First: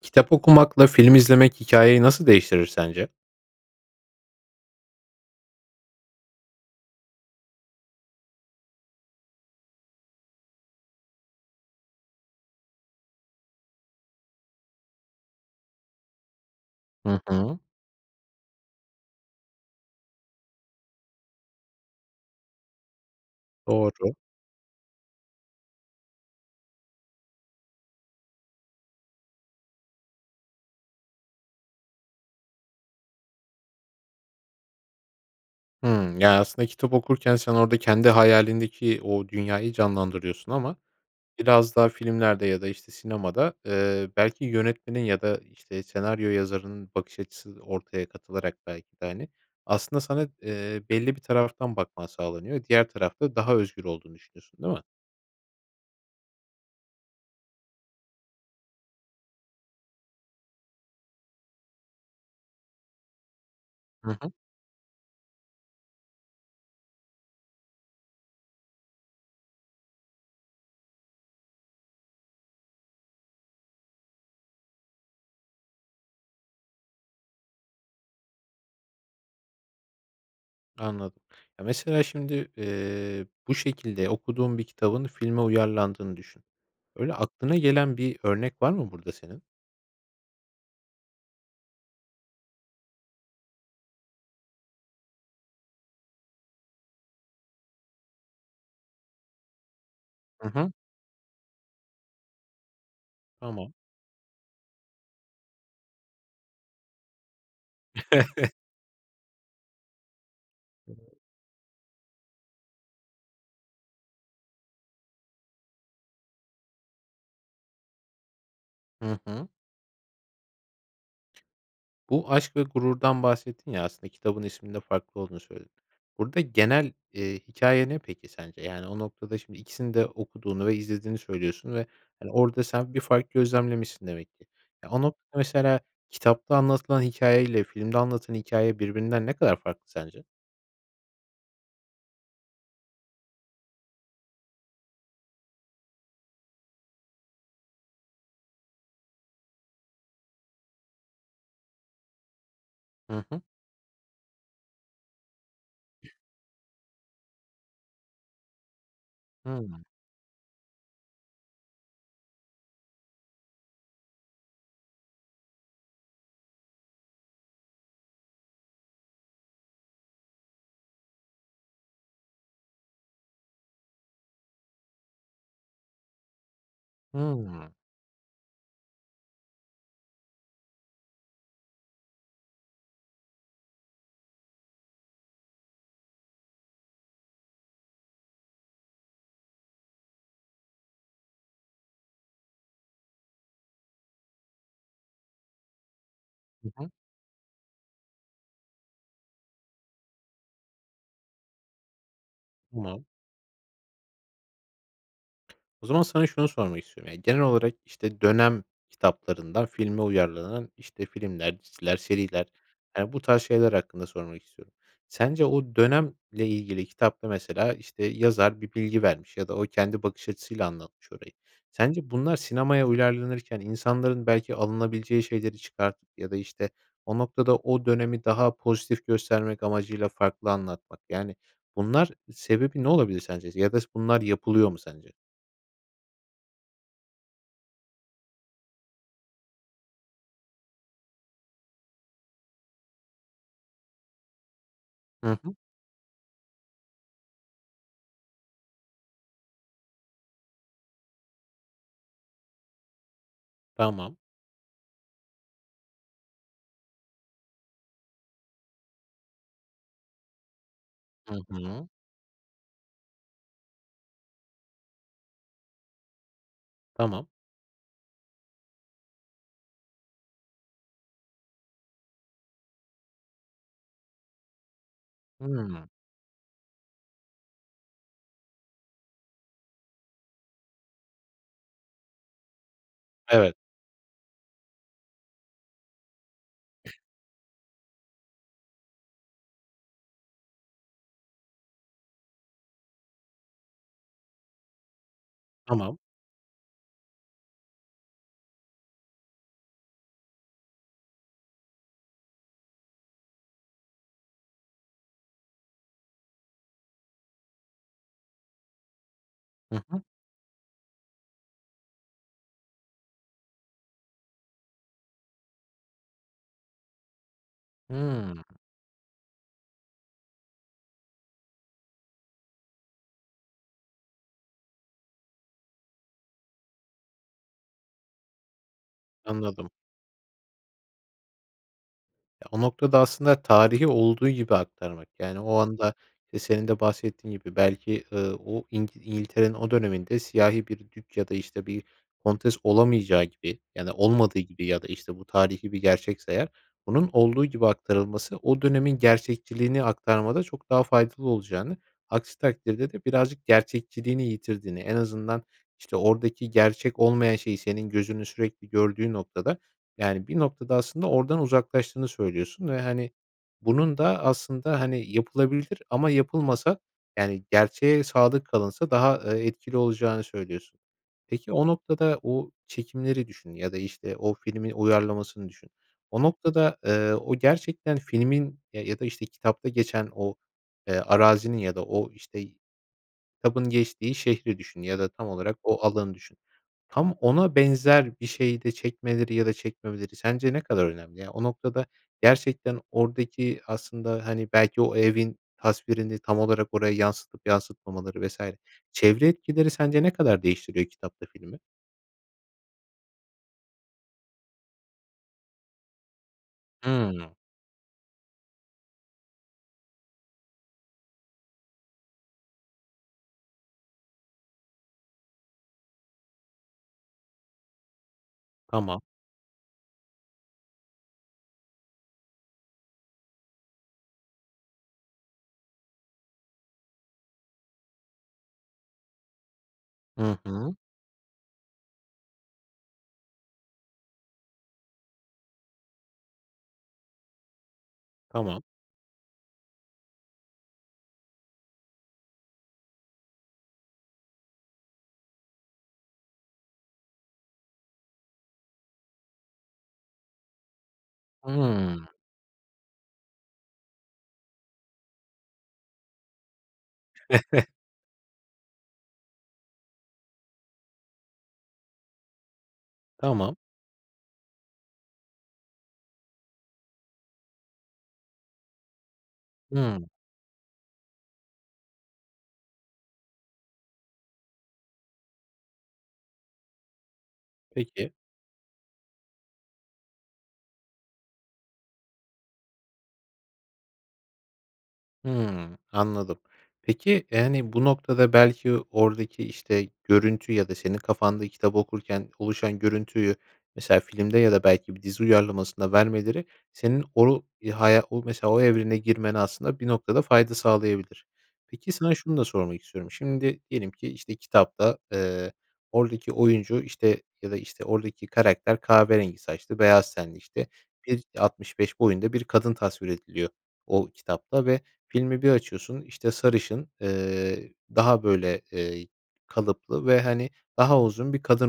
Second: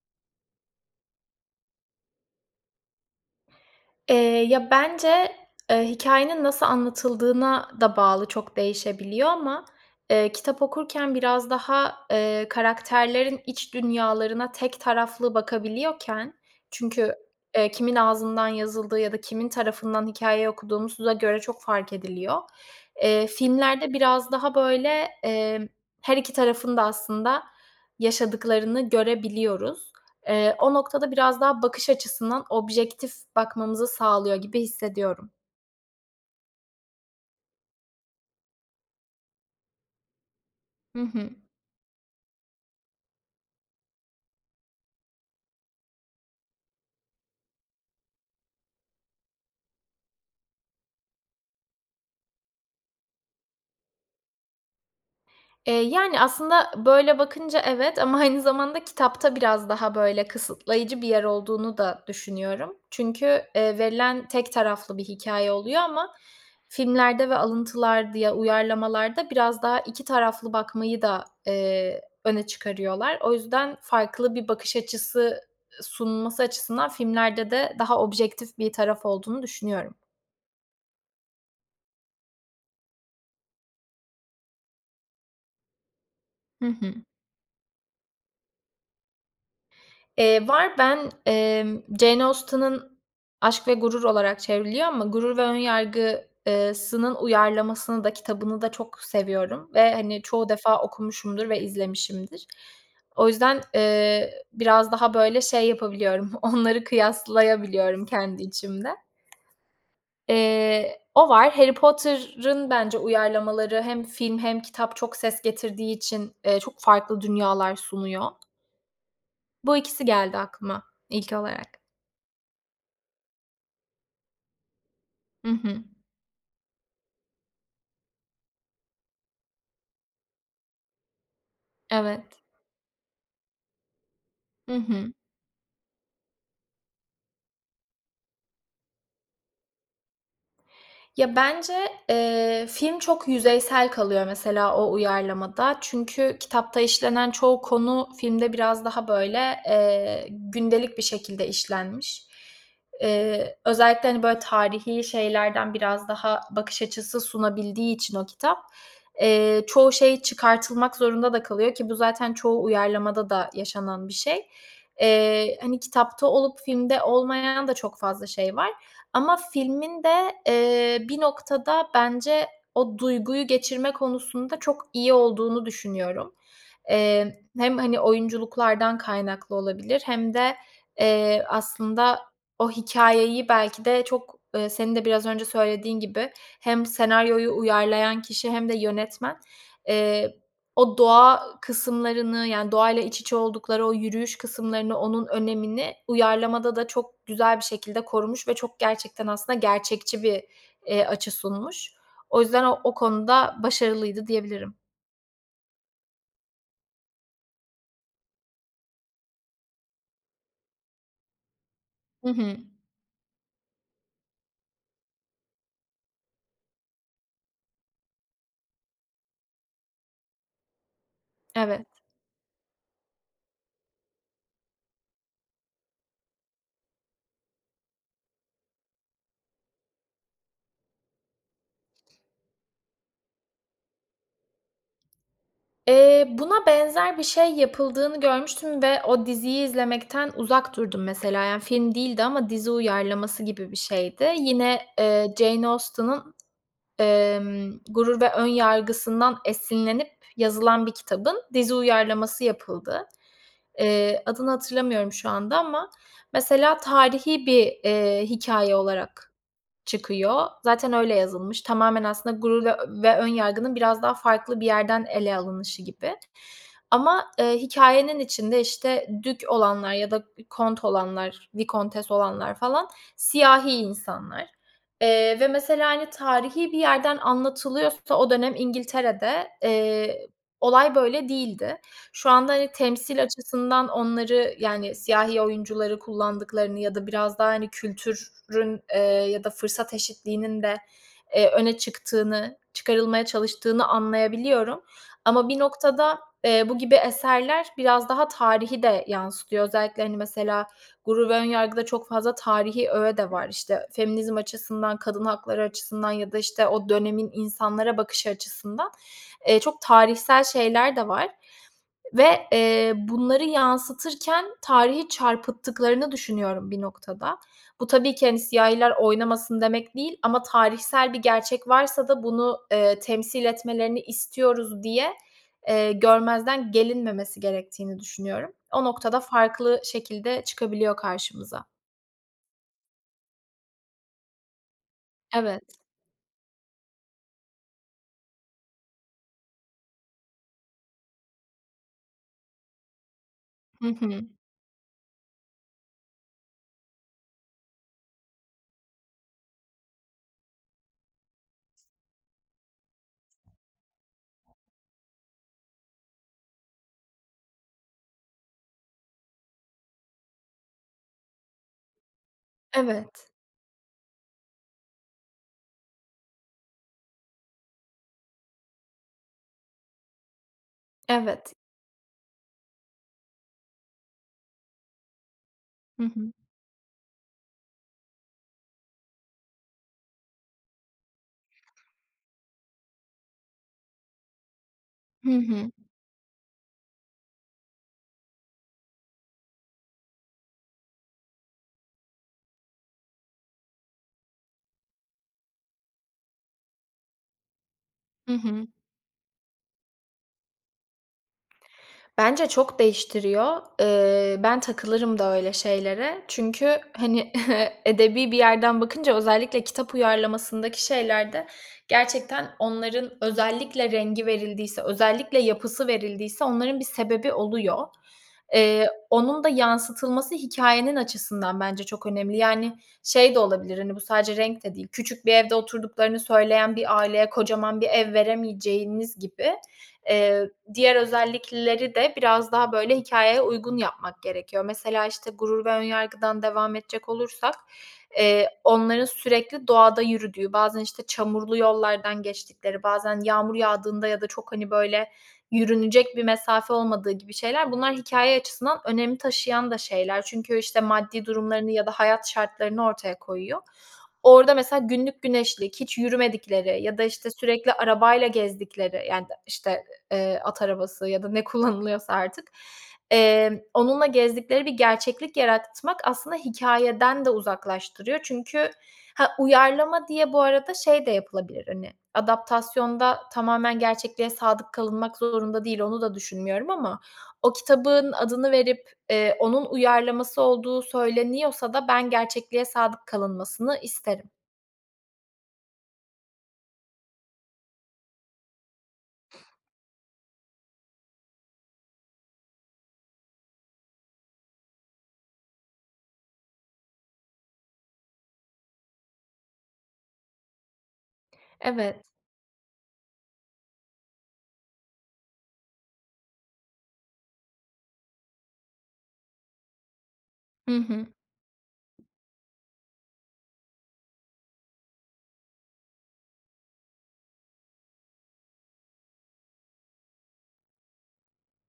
Kitap okumakla film izlemek hikâyeyi nasıl değiştirir sence? Eee, ya, bence, eee, hikâyenin nasıl anlatıldığına da bağlı çok değişebiliyor ama, eee, kitap okurken biraz daha, eee, karakterlerin iç dünyalarına tek taraflı bakabiliyorken çünkü, Hı hı. eee, kimin ağzından yazıldığı ya da kimin tarafından hikâyeyi okuduğumuza göre çok fark ediliyor. Eee, filmlerde Doğru. biraz daha, böyle, emm, her 2 tarafın da aslında yaşadıklarını görebiliyoruz. Eee, o noktada biraz daha bakış açısından objektif bakmamızı sağlıyor gibi hissediyorum. Hımm, yani, aslında kitap okurken sen orada kendi hayalindeki o dünyayı canlandırıyorsun. Ama Hı hı. biraz daha filmlerde ya da, işte, sinemada, eee, belki yönetmenin ya da, işte, senaryo yazarının bakış açısı ortaya katılarak belki de, hani, aslında sana, eee, belli bir taraftan bakman sağlanıyor. Diğer tarafta daha özgür olduğunu düşünüyorsun, değil mi? Eee, yani, aslında böyle bakınca evet, ama aynı zamanda kitapta biraz daha, böyle, kısıtlayıcı bir yer olduğunu da düşünüyorum çünkü, eee, Hı verilen hı. tek taraflı bir hikâye oluyor ama filmlerde ve alıntılar, di ya, uyarlamalarda biraz daha 2 taraflı bakmayı da, eee, öne çıkarıyorlar. O yüzden farklı bir bakış açısı, ııı, sunulması açısından filmlerde de daha objektif bir taraf olduğunu düşünüyorum. Anladım. Ya, mesela, şimdi, eee, bu şekilde okuduğun bir kitabın filme uyarlandığını düşün. Hı hı. Öyle aklına gelen bir örnek var mı burada senin? Eee, var. Ben, emm, Jane Austen'ın Aşk ve Gurur olarak çevriliyor ama Gurur ve Önyargı, ııı sının uyarlamasını da kitabını da çok seviyorum ve, hani, çoğu Hı hı. defa okumuşumdur ve izlemişimdir. O yüzden, Tamam. eee, ı biraz daha böyle şey yapabiliyorum, onları kıyaslayabiliyorum kendi içimde. Eee o var. Harry Potter'ın bence uyarlamaları hem film hem kitap çok ses getirdiği için, eee, çok farklı dünyalar sunuyor Hı hı. bu ikisi geldi aklıma ilk olarak. Bu Aşk ve Gurur'dan bahsettin ya, aslında kitabın isminin de farklı olduğunu Hı söyledin. hı. Burada genel, eee, hikâye ne peki sence, yani, o noktada, şimdi, ikisini de okuduğunu ve izlediğini söylüyorsun ve, hani, Evet. orada sen bir fark gözlemlemişsin demek ki. Hı Ya, o hı. noktada, mesela, kitapta anlatılan hikâye ile filmde anlatılan hikâye birbirinden ne kadar farklı sence? Ya, bence, eee, film çok yüzeysel kalıyor, mesela, o uyarlamada çünkü kitapta işlenen çoğu konu filmde biraz daha, böyle, eee, gündelik bir şekilde işlenmiş. Hı hı. Eee, özellikle, hani, böyle, tarihî şeylerden biraz daha bakış açısı sunabildiği için o kitap, eee, Hıı. çoğu şey çıkartılmak zorunda da kalıyor ki bu zaten çoğu uyarlamada da yaşanan bir şey. Eee, hani, kitapta olup filmde olmayan da çok fazla şey var ama filmin de, eee, bir noktada, bence, o duyguyu geçirme konusunda çok iyi olduğunu düşünüyorum. Emm, Hıı. hem, hani, oyunculuklardan kaynaklı olabilir hem de, eee, aslında o hikâyeyi, belki de, çok, ııı, senin de biraz önce söylediğin gibi hem senaryoyu uyarlayan kişi hem de yönetmen, eee, o doğa kısımlarını, yani, doğayla iç içe oldukları o yürüyüş kısımlarını, onun önemini Hı uyarlamada da hı. çok güzel bir şekilde korumuş ve çok, gerçekten, aslında gerçekçi bir, eee, açı sunmuş. O yüzden o o [unintelligible] konuda başarılıydı diyebilirim. O zaman sana şunu sormak istiyorum, yani, genel olarak, işte, dönem kitaplarından filme uyarlanan, işte, filmler, diziler, Hı seriler hı. yani bu tarz şeyler hakkında sormak istiyorum. Sence o dönemle ilgili kitapta, mesela, işte, yazar bir bilgi vermiş ya da o kendi bakış açısıyla anlatmış orayı. Evet. Sence bunlar sinemaya uyarlanırken insanların, belki, alınabileceği şeyleri çıkartıp ya da, işte, o noktada o dönemi daha pozitif göstermek amacıyla farklı anlatmak yani bunlar sebebi ne olabilir sence ya da s bunlar yapılıyor mu sence? Eee, buna benzer bir şey yapıldığını görmüştüm ve o diziyi izlemekten uzak durdum, mesela, yani, film değildi ama dizi uyarlaması gibi bir şeydi. Yine, Hı eee, hı. Jane Austen'ın, emm, Gurur ve Önyargı'sından esinlenip yazılan bir kitabın dizi uyarlaması yapıldı. Tamam. Eee, adını hatırlamıyorum şu anda ama, mesela, tarihî bir, eee, hikâye olarak çıkıyor zaten öyle Hı yazılmış. hı. Tamamen aslında Gurur ve ö ve Önyargı'nın biraz daha farklı bir yerden ele alınışı gibi Tamam. ama, eee, hikâyenin içinde, işte, dük olanlar ya da k kont olanlar, vikontes olanlar, falan, siyahi insanlar, eee, ve mesela, Hıı. hani, tarihî bir yerden anlatılıyorsa o dönem İngiltere'de, eee, olay böyle değildi. Şu anda, hani, temsil Evet. açısından onları, yani, siyahi oyuncuları kullandıklarını ya da biraz daha, hani, kültürün, eee, ya da fırsat eşitliğinin de, eee, öne çıktığını, çıkarılmaya çalıştığını anlayabiliyorum ama bir Tamam. noktada, eee, bu gibi eserler biraz daha tarihi de yansıtıyor. Özellikle, hani, mesela, Gurur ve Önyargı'da çok fazla tarihî öğe de var. İşte, feminizm açısından, kadın hakları açısından ya da, işte, o dönemin insanlara bakışı açısından. Eee, çok Hı hı. tarihsel şeyler de var ve, eee, bunları yansıtırken tarihi çarpıttıklarını düşünüyorum bir noktada. Bu, tabii ki, Hıı. hani, "siyahiler oynamasın" demek değil ama tarihsel bir gerçek varsa da bunu, eee, "temsil etmelerini istiyoruz" diye, eee, görmezden gelinmemesi gerektiğini düşünüyorum. O noktada Anladım. farklı şekilde çıkabiliyor karşımıza. Ya, o noktada aslında tarihi olduğu gibi aktarmak yani o Evet. anda, eee, senin de bahsettiğin gibi belki, ııı, o İngi İngiltere'nin o döneminde siyahi bir dük ya da, işte, bir kontes olamayacağı gibi Hı ya da hı. olmadığı gibi ya da, işte, bu tarihî bir gerçekse eğer. Bunun olduğu gibi aktarılması, o dönemin gerçekçiliğini aktarmada çok daha faydalı olacağını, aksi takdirde de birazcık gerçekçiliğini yitirdiğini, en azından, işte, oradaki gerçek olmayan şeyi senin gözünün sürekli gördüğü noktada, yani, bir noktada aslında oradan uzaklaştığını söylüyorsun ve, hani, Evet. bunun da aslında, hani, yapılabilir ama yapılmasa, yani, gerçeğe sadık kalınsa daha, eee, etkili olacağını söylüyorsun. Peki, Evet. o noktada o çekimleri düşün ya da, işte, o filmin uyarlamasını düşün. Hı O hı. noktada, eee, o gerçekten filmin, eee, ya da, işte, kitapta geçen o, eee, arazinin ya da o, işte, kitabın geçtiği şehri düşün ya da tam Hı olarak hı. o alanı düşün. Tam ona benzer bir şeyi de çekmeleri ya da çekmemeleri sence ne kadar önemli? Ya, o noktada gerçekten oradaki aslında, hani, belki o evin tasvirini tam olarak oraya yansıtıp yansıtmamaları Hı vs. hı. çevre etkileri sence ne kadar değiştiriyor kitapla filmi? Bence çok değiştiriyor. Eee, ben takılırım da öyle şeylere çünkü, hani, Hıı. edebî bir yerden bakınca özellikle kitap uyarlamasındaki şeylerde gerçekten onların özellikle rengi verildiyse, özellikle yapısı verildiyse onların bir sebebi oluyor. Eee, Tamam. onun da yansıtılması hikâyenin açısından bence çok önemli. Yani, şey de olabilir, hani, bu sadece renk de değil, küçük bir evde oturduklarını söyleyen bir aileye kocaman bir ev veremeyeceğiniz gibi, Hı eee, hı. diğer özellikleri de biraz daha, böyle, hikâyeye uygun yapmak gerekiyor. Mesela, işte, Gurur ve Önyargı'dan devam edecek olursak, eee, Tamam. onların sürekli doğada yürüdüğü, bazen, işte, çamurlu yollardan geçtikleri, bazen yağmur yağdığında ya da çok, hani, böyle, yürünecek bir mesafe olmadığı gibi şeyler, bunlar hikâye açısından önem taşıyan da şeyler. Çünkü, işte, maddi durumlarını ya da Hıı. hayat şartlarını ortaya koyuyor. Orada mesela günlük güneşlik, hiç yürümedikleri ya da, işte, sürekli arabayla gezdikleri, yani, işte, ı eee, at arabası ya da ne kullanılıyorsa artık, Tamam. emm, onunla gezdikleri bir gerçeklik yaratmak aslında hikâyeden de uzaklaştırıyor. Çünkü Ha, Hı. uyarlama diye bu arada şey de yapılabilir, hani, adaptasyonda tamamen gerçekliğe sadık kalınmak zorunda değil, onu da düşünmüyorum ama o kitabın Peki. adını verip, eee, onun uyarlaması olduğu söyleniyorsa da ben gerçekliğe sadık kalınmasını isterim. Hımm, anladım, peki, yani, bu noktada, belki, oradaki, işte, görüntü ya da senin kafanda kitap okurken oluşan görüntüyü, mesela, filmde ya da, belki, bir dizi uyarlamasında vermeleri senin oru ya haya mesela, o evrene girmene aslında, bir noktada, fayda sağlayabilir. Peki, Evet. sana şunu da sormak istiyorum. Şimdi, diyelim ki, işte, kitapta, eee, oradaki oyuncu, işte, ya da, işte, oradaki karakter kahverengi saçlı, beyaz tenli, işte, Hı hı. 1.65 boyunda bir kadın tasvir ediliyor o kitapta ve filmi bir açıyorsun, işte, sarışın, eee, daha böyle, eee, kalıplı ve, hani, daha uzun bir kadın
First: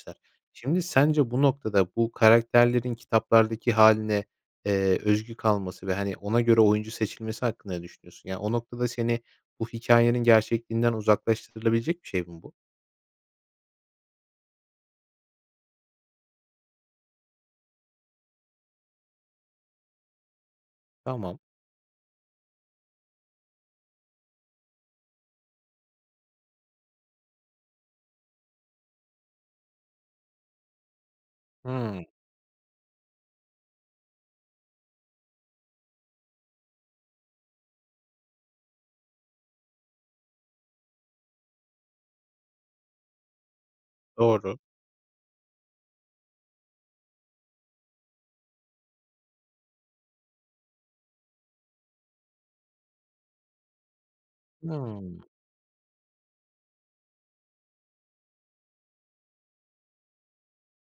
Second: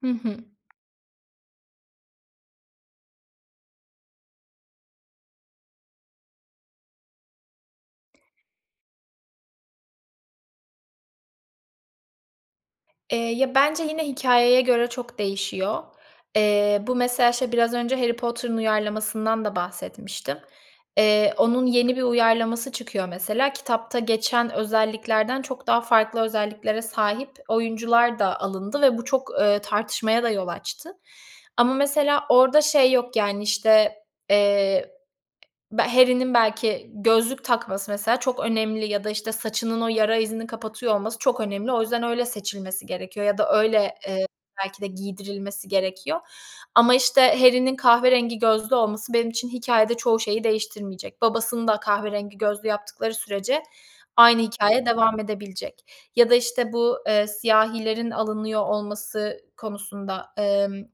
Hı hı. Şimdi, sence, bu noktada, bu karakterlerin kitaplardaki hâline, eee, özgü kalması ve, hani, ona göre oyuncu seçilmesi hakkında ne düşünüyorsun? Yani, o noktada, seni bu hikâyenin gerçekliğinden uzaklaştırılabilecek bir şey mi bu? Eee, ya, bence, yine hikâyeye göre çok değişiyor. Eee, bu, mesela, şey, biraz önce Harry Potter'ın uyarlamasından da bahsetmiştim. Eee, Tamam. onun yeni bir uyarlaması çıkıyor, mesela. Kitapta geçen özelliklerden çok daha farklı özelliklere sahip oyuncular da alındı ve bu çok, eee, tartışmaya da yol açtı. Ama, Hıı. mesela, orada şey yok, yani, işte, eee, be Harry'nin, belki, gözlük takması, mesela, çok önemli ya da, işte, saçının o yara izini kapatıyor olması çok önemli. O yüzden öyle seçilmesi gerekiyor ya da öyle, eee, Doğru. belki de, giydirilmesi gerekiyor. Ama, işte, Harry'nin kahverengi gözlü olması benim için hikâyede çoğu şeyi değiştirmeyecek. Babasını da kahverengi gözlü yaptıkları sürece aynı hikâye devam Hımm. edebilecek ya da, işte, bu, eee, siyahilerin alınıyor olması konusunda. Emm,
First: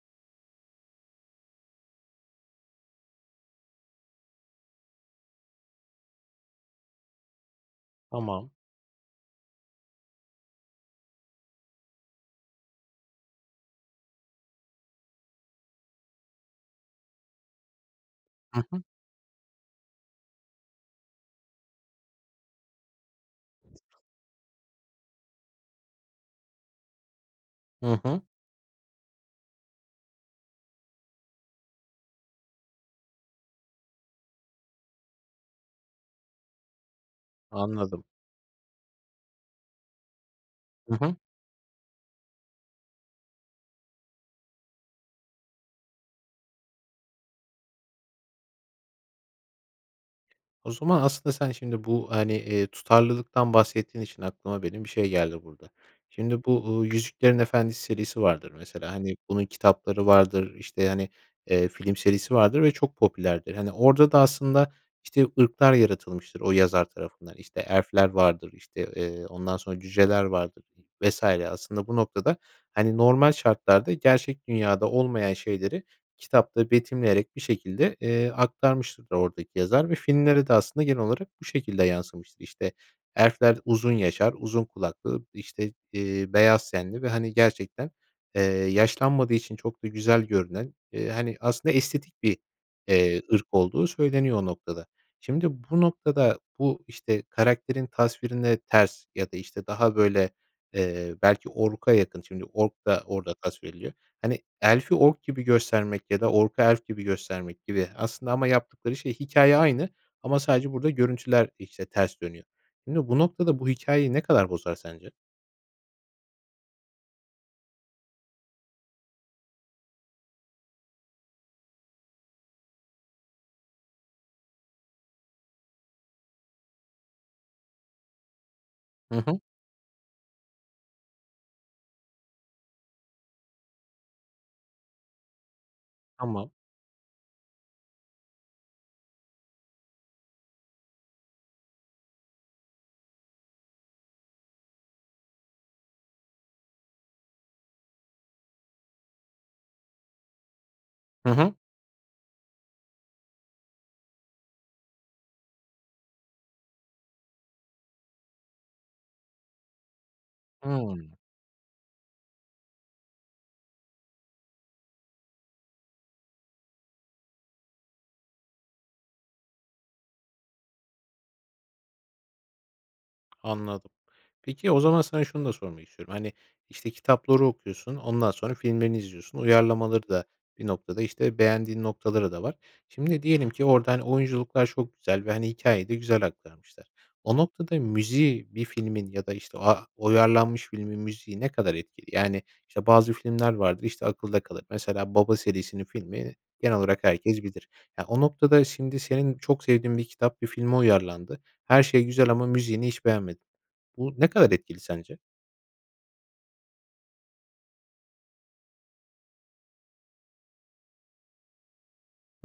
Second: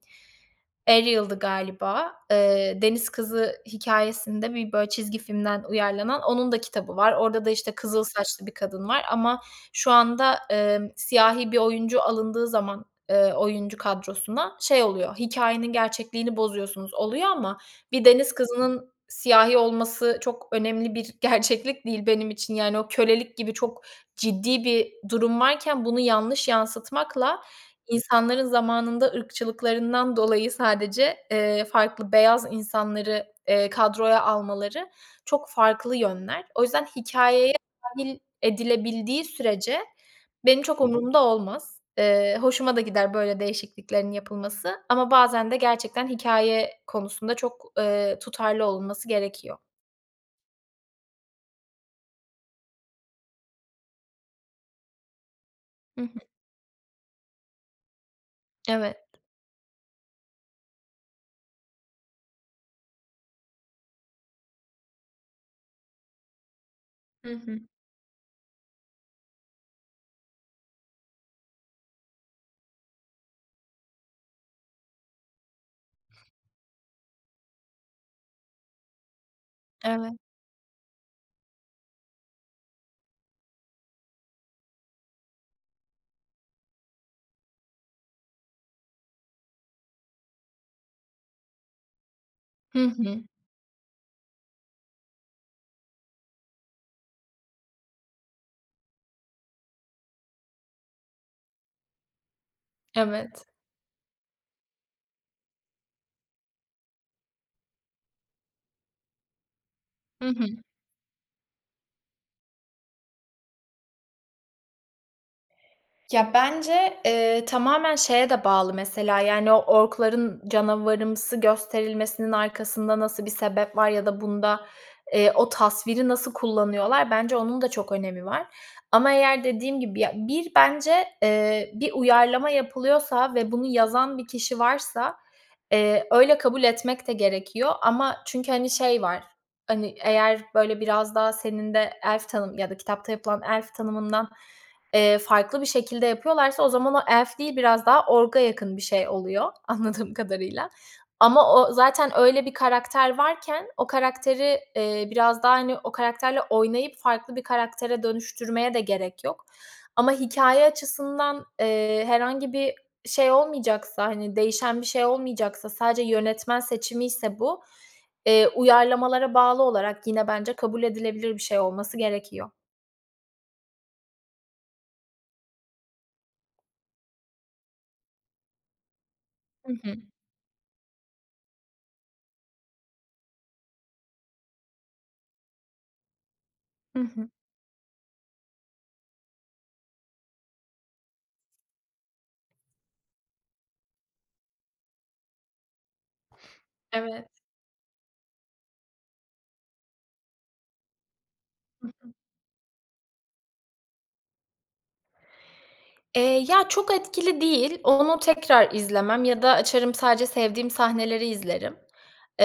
Eliale'dı galiba. Eee, deniz kızı hikâyesinde, bir, böyle, çizgi filmden uyarlanan, onun da kitabı var. Orada da, işte, kızıl saçlı Tamam. bir kadın var ama şu anda, eee, siyahi bir oyuncu alındığı zaman, eee, oyuncu kadrosuna, şey oluyor, "Hikâyenin gerçekliğini bozuyorsunuz." oluyor. Ama bir deniz Hı hı. kızının siyahi olması çok önemli bir gerçeklik değil benim için, yani, o kölelik gibi çok ciddi bir durum varken bunu yanlış yansıtmakla, Hı hı. insanların zamanında ırkçılıklarından dolayı sadece, eee, farklı beyaz insanları, eee, kadroya almaları çok farklı yönler. O yüzden hikâyeye Anladım. dâhil edilebildiği sürece benim çok Hı hı. umurumda olmaz. Eee, hoşuma da gider böyle değişikliklerin yapılması. Ama bazen de gerçekten hikâye konusunda çok, eee, tutarlı olunması gerekiyor. O zaman aslında sen şimdi bu, hani, eee, tutarlılıktan bahsettiğin için aklıma benim bir şey geldi burada. Hı hı. Şimdi bu, ııı, Yüzüklerin Efendisi serisi vardır mesela, Evet. hani, bunun kitapları vardır, işte, hani, eee, film serisi vardır ve çok popülerdir. Hani, orada da aslında, işte, ırklar yaratılmıştır o yazar Hı tarafından. hı. İşte, elf'ler vardır, işte, eee, ondan sonra cüceler vardır vs. aslında bu noktada, hani, normal şartlarda gerçek dünyada olmayan şeyleri, kitapta betimleyerek bir şekilde, eee, aktarmıştır oradaki yazar ve Evet. filmlere de aslında genel olarak bu şekilde yansımıştır. İşte, elfler uzun yaşar, uzun kulaklıdır, işte, eee, beyaz tenli ve, hani, gerçekten, eee, yaşlanmadığı için çok da güzel görünen, eee, hani, aslında estetik bir, Hı hı. eee, ırk olduğu söyleniyor o noktada. Şimdi bu noktada bu, işte, karakterin tasvirine ters ya da, işte, daha, böyle, eee, belki ork'a yakın, şimdi ork da orada Evet. tasvir ediliyor. Hani, elf'i ork gibi göstermek ya da ork'u elf gibi göstermek gibi aslında ama yaptıkları şey, hikâye aynı Hı ama hı. sadece burada görüntüler, işte, ters dönüyor. Şimdi bu noktada bu hikâyeyi ne kadar bozar sence? Ya, bence, eee, tamamen şeye de bağlı mesela, yani, o ork'ların canavarımsı gösterilmesinin arkasında nasıl bir sebep var ya da bunda, eee, o tasviri nasıl kullanıyorlar? Bence onun da çok önemi var. Ama Hı hı. eğer dediğim gibi, ya, bir bence, eee, bir uyarlama yapılıyorsa ve bunu yazan bir kişi varsa, eee, öyle Tamam. kabul etmek de gerekiyor ama çünkü, hani, şey var, hani, eğer, böyle, biraz daha senin de elf tanım ya da kitapta yapılan elf tanımından, eee, farklı bir şekilde yapıyorlarsa o zaman o elf değil, biraz daha ork'a yakın bir şey oluyor anladığım kadarıyla. Hı Ama hı. o zaten öyle bir karakter varken o karakteri, eee, biraz daha, hani, o karakterle oynayıp farklı bir karaktere dönüştürmeye de gerek yok. Ama hikâye Hıı. açısından, eee, herhangi bir şey olmayacaksa, hani, değişen bir şey olmayacaksa, sadece yönetmen seçimiyse bu, eee, uyarlamalara bağlı olarak yine bence kabul edilebilir bir şey olması gerekiyor. Anladım. Peki, o zaman sana şunu da sormak istiyorum. Hani, işte, kitapları okuyorsun, ondan sonra filmlerini izliyorsun, Hı hı. uyarlamaları da bir noktada, işte, beğendiğin noktaları da var. Şimdi diyelim ki orada, hani, oyunculuklar çok güzel ve, hani, hikâyeyi de güzel aktarmışlar. Hı hı. O noktada müziği bir filmin ya da, işte, a uyarlanmış filmin müziği ne kadar etkili? Yani, işte, bazı filmler vardır, işte, akılda kalır. Mesela "Baba" serisinin filmleri genel olarak Evet. herkes bilir. Ya, o noktada şimdi senin çok sevdiğin bir kitap, bir filme uyarlandı. Her I şey hı. güzel ama müziğini hiç beğenmedin. Bu ne kadar etkili sence? Eee, ya, çok etkili değil, onu tekrar izlemem ya da açarım sadece sevdiğim sahneleri izlerim.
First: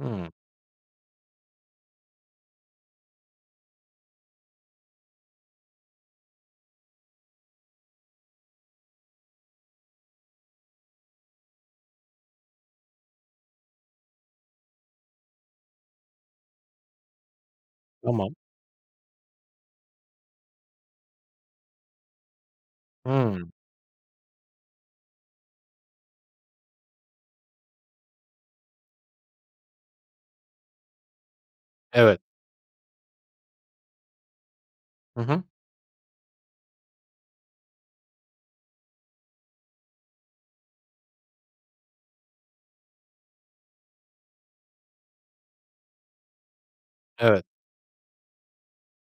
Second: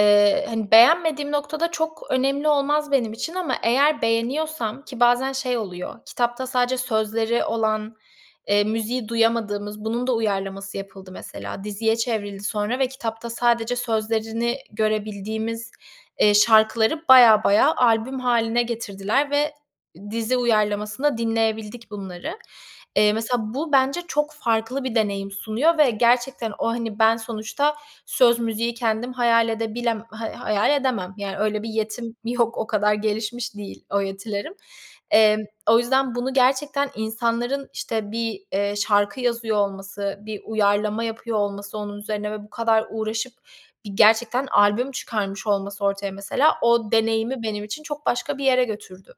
Hımm. hani, beğenmediğim noktada çok önemli olmaz benim için ama eğer beğeniyorsam ki bazen şey oluyor kitapta sadece sözleri olan, eee, müziği duyamadığımız, bunun da uyarlaması yapıldı mesela, diziye çevrildi sonra ve kitapta sadece sözlerini görebildiğimiz, eee, şarkıları bayağı bayağı albüm Tamam. hâline getirdiler ve dizi uyarlamasında dinleyebildik bunları. Eee, Hımm. mesela bu bence çok farklı bir deneyim sunuyor ve gerçekten o, hani, ben sonuçta söz, müziği kendim hayal edebilem hay hayal edemem, yani, öyle bir yetim Evet. yok, o kadar gelişmiş değil o yetilerim. Hı Emm, hı. o yüzden bunu gerçekten insanların, işte, bir, eee, şarkı yazıyor olması, bir uyarlama yapıyor olması onun üzerine ve bu kadar uğraşıp bir gerçekten albüm çıkarmış olması ortaya mesela, o deneyimi Evet. benim için çok başka bir yere götürdü.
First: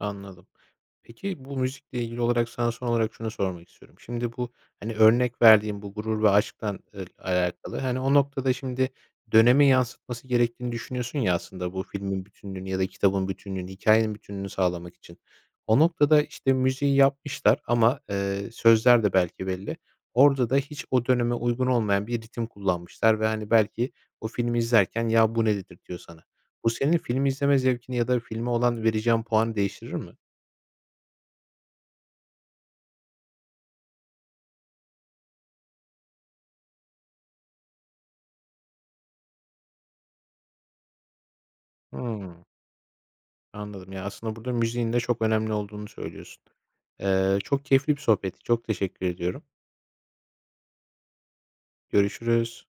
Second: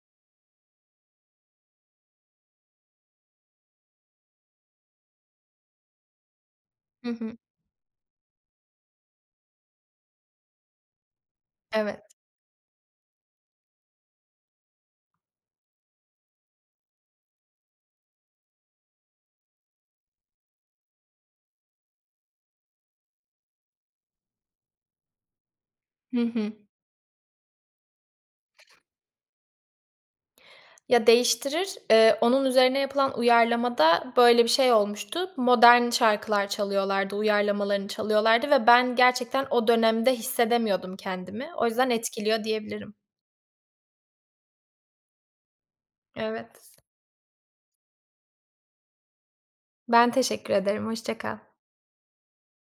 Anladım. Peki, bu müzikle ilgili olarak sana son olarak şunu sormak istiyorum. Şimdi bu, hani, örnek verdiğim bu Gurur ve Aşk'tan ıl Hı hı. alakalı, hani, o noktada şimdi dönemi yansıtması gerektiğini düşünüyorsun ya, aslında bu Evet. filmin bütünlüğünü ya da kitabın bütünlüğünü, hikâyenin bütünlüğünü sağlamak için o noktada, işte, müziği yapmışlar ama, eee, sözler de belki belli. Orada da hiç o döneme uygun olmayan bir ritim kullanmışlar ve, hani, belki o filmi izlerken "Ya, bu ne?" dedirtiyor Hı sana. hı. Bu senin film izleme zevkini ya da filme olan vereceğin puanı değiştirir mi? Ya, değiştirir, eee, onun üzerine yapılan uyarlamada böyle bir şey olmuştu. Modern şarkılar çalıyorlardı, uyarlamalarını çalıyorlardı ve ben gerçekten o dönemde hissedemiyordum kendimi. O yüzden etkiliyor, Hımm. diyebilirim. Anladım ya, aslında burada müziğin de çok önemli olduğunu söylüyorsun. Evet. Eee, çok keyifli bir sohbetti. Çok teşekkür ediyorum. Ben teşekkür ederim. Hoşça kal. Görüşürüz.